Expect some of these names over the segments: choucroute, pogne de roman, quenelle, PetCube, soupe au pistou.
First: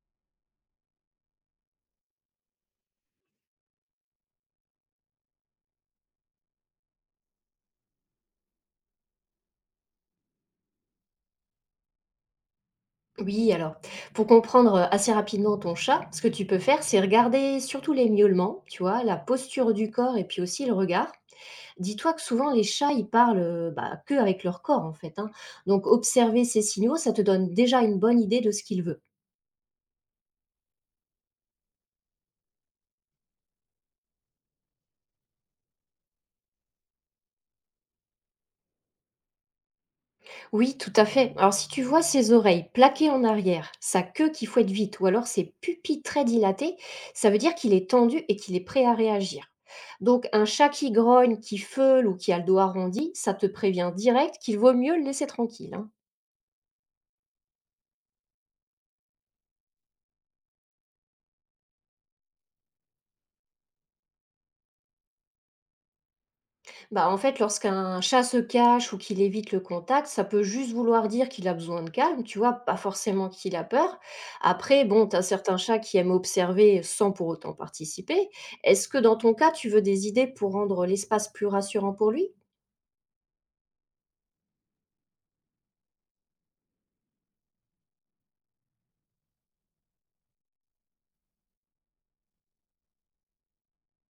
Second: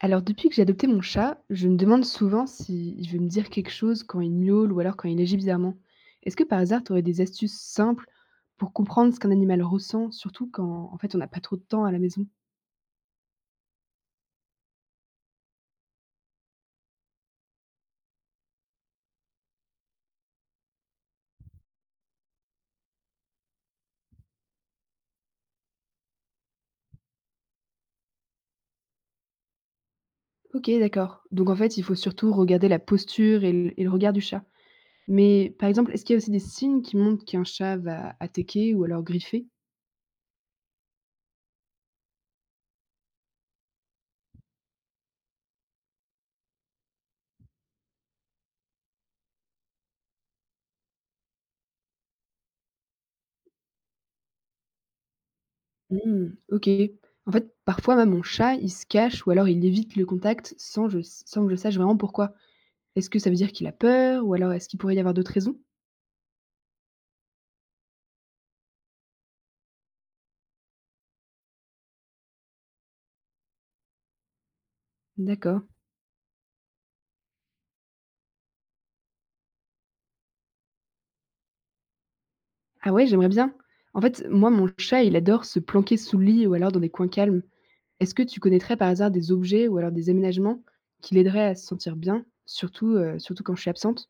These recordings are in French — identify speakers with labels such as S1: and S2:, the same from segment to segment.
S1: Alors depuis que j'ai adopté mon chat, je me demande souvent s'il veut me dire quelque chose quand il miaule ou alors quand il agit bizarrement. Est-ce que par hasard, tu aurais des astuces simples pour comprendre ce qu'un animal ressent, surtout quand en fait on n'a pas trop de temps à la maison?
S2: Oui, alors, pour comprendre assez rapidement ton chat, ce que tu peux faire, c'est regarder surtout les miaulements, tu vois, la posture du corps et puis aussi le regard. Dis-toi que souvent les chats, ils parlent que avec leur corps en fait, hein. Donc observer ces signaux, ça te donne déjà une bonne idée de ce qu'il veut.
S1: Ok, d'accord. Donc en fait, il faut surtout regarder la posture et le regard du chat. Mais par exemple, est-ce qu'il y a aussi des signes qui montrent qu'un chat va attaquer ou alors griffer?
S2: Oui, tout à fait. Alors si tu vois ses oreilles plaquées en arrière, sa queue qui fouette vite ou alors ses pupilles très dilatées, ça veut dire qu'il est tendu et qu'il est prêt à réagir. Donc un chat qui grogne, qui feule ou qui a le dos arrondi, ça te prévient direct qu'il vaut mieux le laisser tranquille, hein.
S1: Hmm, ok. En fait, parfois même mon chat, il se cache ou alors il évite le contact sans que je sache vraiment pourquoi. Est-ce que ça veut dire qu'il a peur ou alors est-ce qu'il pourrait y avoir d'autres raisons?
S2: Bah, en fait, lorsqu'un chat se cache ou qu'il évite le contact, ça peut juste vouloir dire qu'il a besoin de calme, tu vois, pas forcément qu'il a peur. Après, bon, tu as certains
S1: D'accord.
S2: chats qui aiment observer sans pour autant participer. Est-ce que dans ton cas, tu veux des idées pour rendre l'espace plus rassurant pour lui?
S1: Ah ouais, j'aimerais bien. En fait, moi, mon chat, il adore se planquer sous le lit ou alors dans des coins calmes. Est-ce que tu connaîtrais par hasard des objets ou alors des aménagements qui l'aideraient à se sentir bien, surtout, surtout quand je suis absente?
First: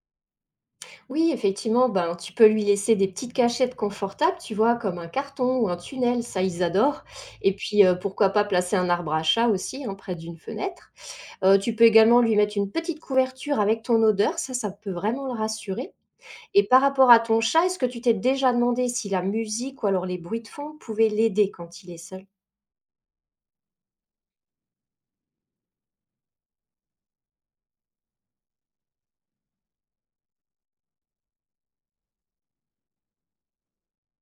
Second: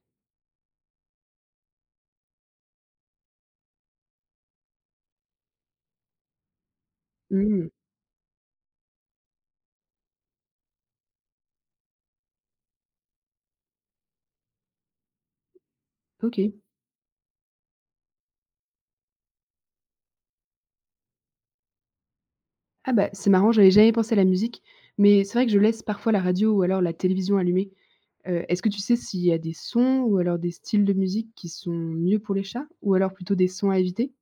S2: Oui, effectivement, ben, tu peux lui laisser des petites cachettes confortables, tu vois, comme un carton ou un tunnel, ça ils adorent. Et
S1: Mmh,
S2: puis, pourquoi pas placer un arbre à chat aussi, hein, près d'une fenêtre. Tu peux également lui mettre une petite couverture avec ton odeur, ça peut vraiment le rassurer.
S1: OK.
S2: Et par rapport à ton chat, est-ce que tu t'es déjà demandé si la musique ou alors les bruits de fond pouvaient l'aider quand il est seul?
S1: Ah bah, c'est marrant, j'avais jamais pensé à la musique, mais c'est vrai que je laisse parfois la radio ou alors la télévision allumée. Est-ce que tu sais s'il y a des sons ou alors des styles de musique qui sont mieux pour les chats ou alors plutôt des sons à éviter?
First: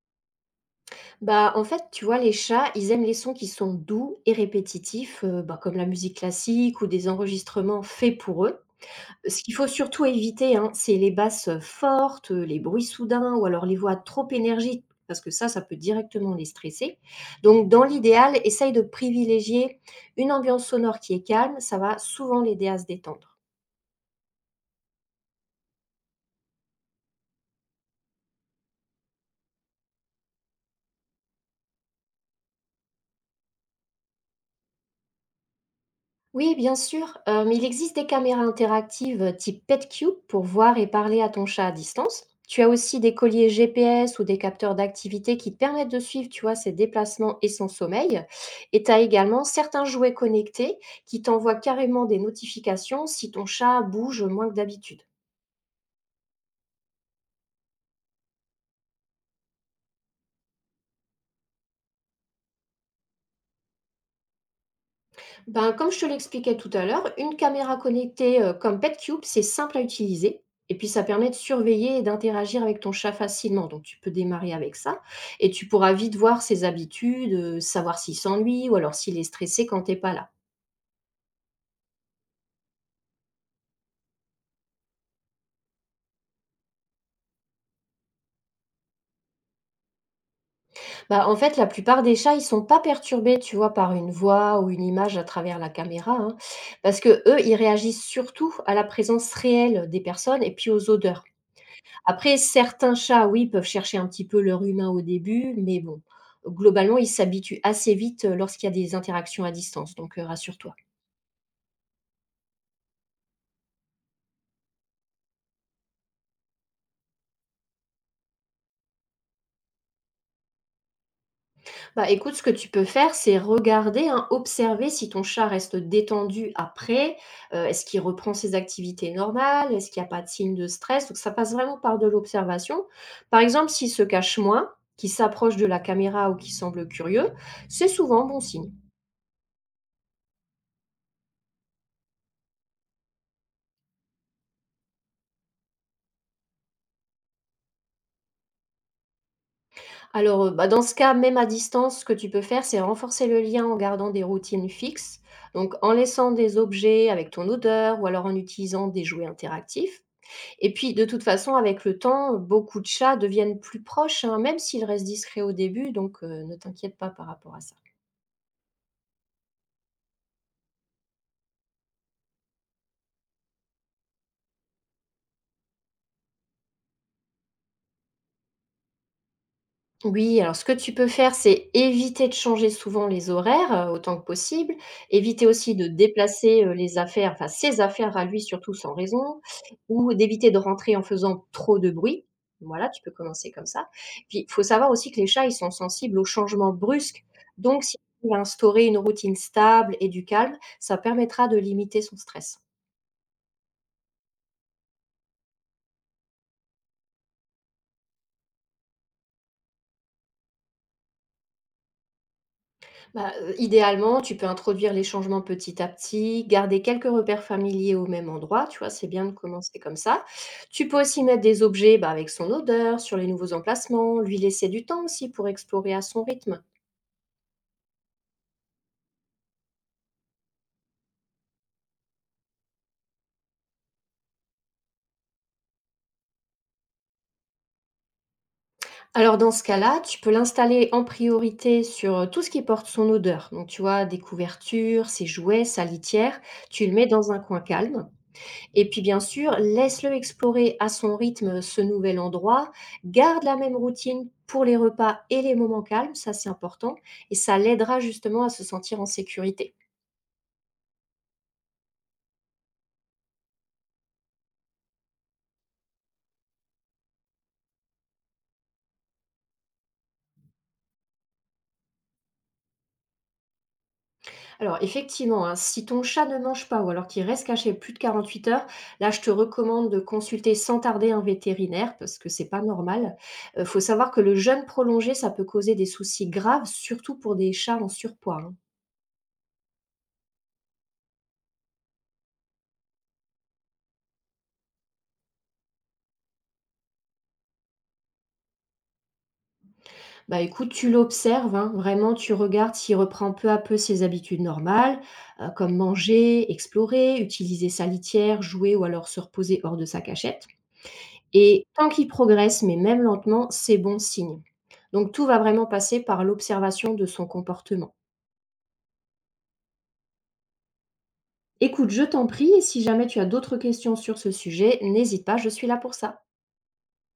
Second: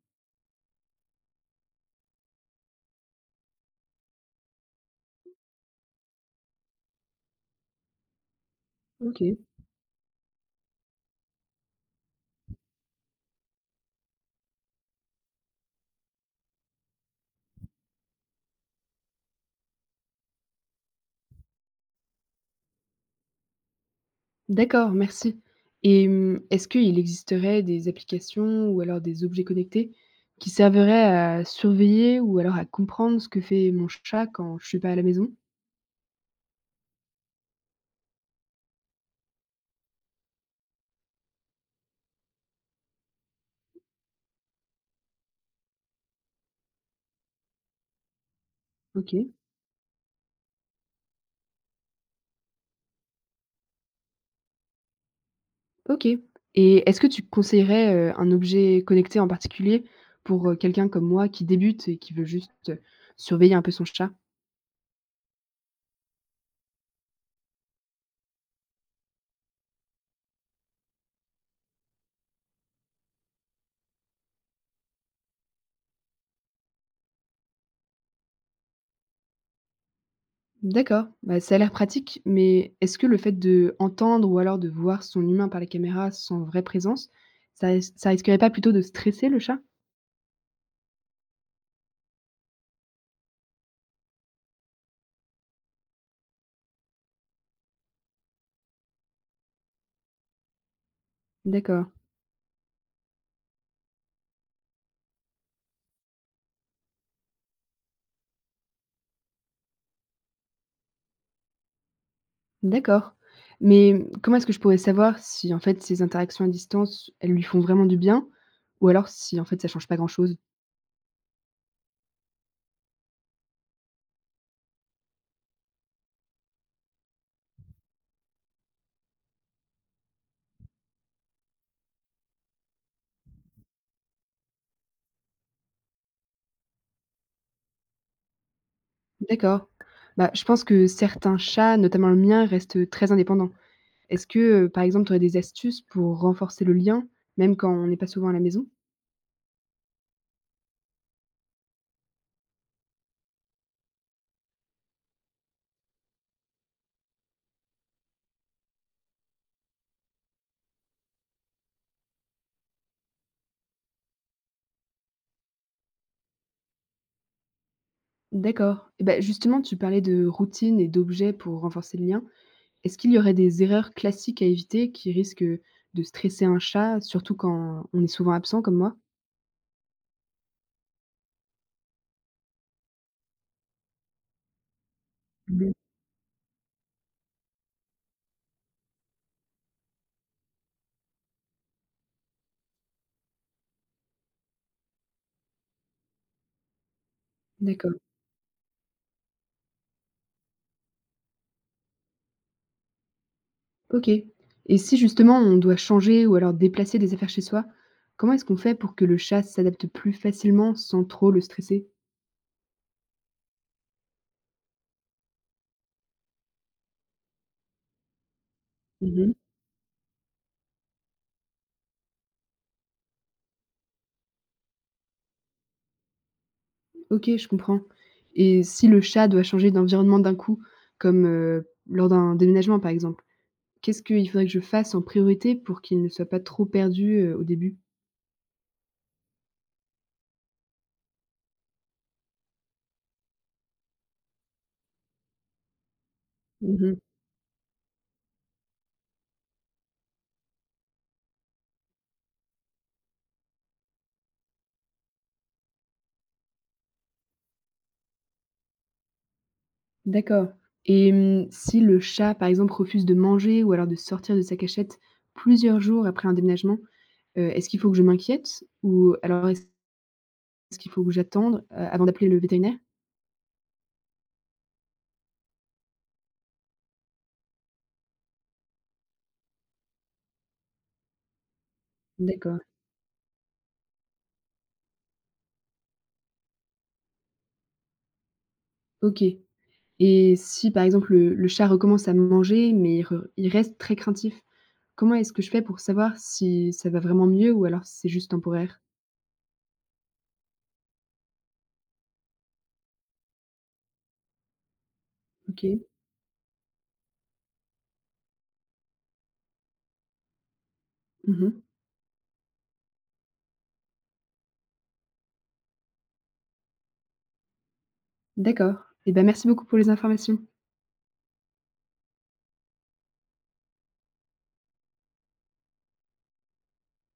S2: Bah, en fait, tu vois, les chats, ils aiment les sons qui sont doux et répétitifs, comme la musique classique ou des enregistrements faits pour eux.
S1: OK.
S2: Ce qu'il faut surtout éviter, hein, c'est les basses, fortes, les bruits soudains ou alors les voix trop énergiques parce que ça peut directement les stresser. Donc dans l'idéal, essaye de privilégier une ambiance sonore qui est calme, ça va souvent l'aider à se détendre.
S1: D'accord, merci. Et mmh, est-ce qu'il existerait des applications ou alors des objets connectés qui serviraient à surveiller ou alors à comprendre ce que fait mon chat quand je suis pas à la maison?
S2: Oui, bien sûr. Il existe des caméras interactives, type PetCube, pour voir et parler à ton chat à distance. Tu as aussi des colliers GPS ou des capteurs d'activité qui te permettent de suivre, tu vois, ses déplacements et son sommeil. Et tu as
S1: OK,
S2: également certains jouets connectés qui t'envoient carrément des notifications si ton chat bouge moins que d'habitude.
S1: OK. Et est-ce que tu conseillerais, un objet connecté en particulier pour, quelqu'un comme moi qui débute et qui veut juste, surveiller un peu son chat?
S2: Ben, comme je te l'expliquais tout à l'heure, une caméra connectée comme PetCube, c'est simple à utiliser. Et puis, ça permet de surveiller et d'interagir avec ton chat facilement. Donc, tu peux démarrer avec ça. Et tu pourras vite voir ses habitudes, savoir s'il s'ennuie ou alors s'il est stressé quand t'es pas là.
S1: D'accord, bah, ça a l'air pratique, mais est-ce que le fait de entendre ou alors de voir son humain par la caméra sans vraie présence, ça ça risquerait pas plutôt de stresser le chat?
S2: Bah, en fait, la plupart des chats, ils sont pas perturbés, tu vois, par une voix ou une image à travers la caméra, hein, parce que eux, ils réagissent surtout à la présence réelle des personnes et puis aux odeurs.
S1: D'accord.
S2: Après, certains chats, oui, peuvent chercher un petit peu leur humain au début, mais bon, globalement, ils s'habituent assez vite, lorsqu'il y a des interactions à distance, donc rassure-toi.
S1: D'accord. Mais, mmh, comment est-ce que je pourrais savoir si, en fait, ces interactions à distance, elles lui font vraiment du bien ou alors si, en fait, ça change pas grand-chose?
S2: Bah, écoute, ce que tu peux faire, c'est regarder, hein, observer si ton chat reste détendu après. Heu, est-ce qu'il reprend ses activités normales? Est-ce qu'il n'y a pas de signe de stress? Donc ça passe vraiment par de l'observation. Par exemple, s'il se cache moins, qu'il s'approche de la caméra ou qu'il semble curieux, c'est souvent bon signe.
S1: D'accord. Bah, je pense que certains chats, notamment le mien, restent, très indépendants. Est-ce que, par exemple, tu aurais des astuces pour renforcer le lien, même quand on n'est pas souvent à la maison?
S2: Alors, dans ce cas, même à distance, ce que tu peux faire, c'est renforcer le lien en gardant des routines fixes, donc en laissant des objets avec ton odeur ou alors en utilisant des jouets interactifs, et puis, de toute façon, avec le temps, beaucoup de chats deviennent plus proches, hein, même s'ils restent discrets au début, donc ne t'inquiète pas par rapport à ça.
S1: D'accord. Et bah, justement, tu parlais de routines et d'objets pour renforcer le lien. Est-ce qu'il y aurait des erreurs classiques à éviter qui risquent, de stresser un chat, surtout quand on est souvent absent comme moi?
S2: Oui, alors ce que tu peux faire, c'est éviter de changer souvent les horaires, autant que possible, éviter
S1: Mmh.
S2: aussi de déplacer, les affaires, enfin ses affaires à lui surtout sans raison ou d'éviter de rentrer en faisant trop de bruit. Voilà, tu peux commencer comme ça. Puis il faut savoir aussi que les chats, ils sont sensibles aux changements brusques, donc
S1: D'accord.
S2: si tu arrives instaurer une routine stable et du calme, ça permettra de limiter son stress.
S1: OK. Et si justement on doit changer ou alors déplacer des affaires chez soi, comment est-ce qu'on fait pour que le chat s'adapte plus facilement sans trop le stresser?
S2: Bah, idéalement, tu peux introduire les changements petit à petit, garder quelques repères familiers au même endroit, tu vois? C'est bien de
S1: Mmh.
S2: commencer comme ça. Tu peux aussi mettre des objets, bah, avec son odeur sur les nouveaux emplacements, lui laisser du temps aussi pour explorer à son rythme.
S1: OK, je comprends. Et si le chat doit changer d'environnement d'un coup, comme, lors d'un déménagement par exemple, qu'est-ce qu'il faudrait que je fasse en priorité pour qu'il ne soit pas trop perdu, au début?
S2: Alors dans ce cas-là, tu peux l'installer en priorité sur, tout ce qui porte son odeur. Donc tu vois, des couvertures, ses jouets, sa litière, tu le
S1: Mmh.
S2: mets dans un coin calme. Et puis bien sûr, laisse-le explorer à son rythme ce nouvel endroit, garde la même routine pour les repas et les moments calmes, ça c'est important, et ça l'aidera justement à se sentir en sécurité.
S1: D'accord. Et mmh, si le chat, par exemple, refuse de manger ou alors de sortir de sa cachette plusieurs jours après un déménagement, est-ce qu'il faut que je m'inquiète? Ou alors est-ce qu'il faut que j'attende, avant d'appeler le vétérinaire?
S2: Alors effectivement, hein, si ton chat ne mange pas ou alors qu'il reste caché plus de 48 heures, là je te recommande de consulter sans tarder un vétérinaire parce que c'est
S1: D'accord,
S2: pas normal. Il faut savoir que le jeûne prolongé, ça peut causer des soucis graves, surtout pour des chats en surpoids, hein.
S1: OK. Et si par exemple le chat recommence à manger mais il reste très craintif, comment est-ce que je fais pour savoir si ça va vraiment mieux ou alors si c'est juste temporaire?
S2: Bah, écoute, tu l'observes, hein, vraiment, tu regardes s'il reprend peu à peu ses habitudes normales, comme
S1: OK.
S2: manger, explorer, utiliser sa litière, jouer ou alors se reposer hors de sa cachette,
S1: Mmh mh.
S2: et tant qu'il progresse, mais même lentement, c'est bon signe. Donc tout va vraiment passer par l'observation de son comportement.
S1: D'accord et bah, merci beaucoup pour les informations.
S2: Écoute, je t'en prie, et si jamais tu as d'autres questions sur ce sujet, n'hésite pas, je suis là pour ça.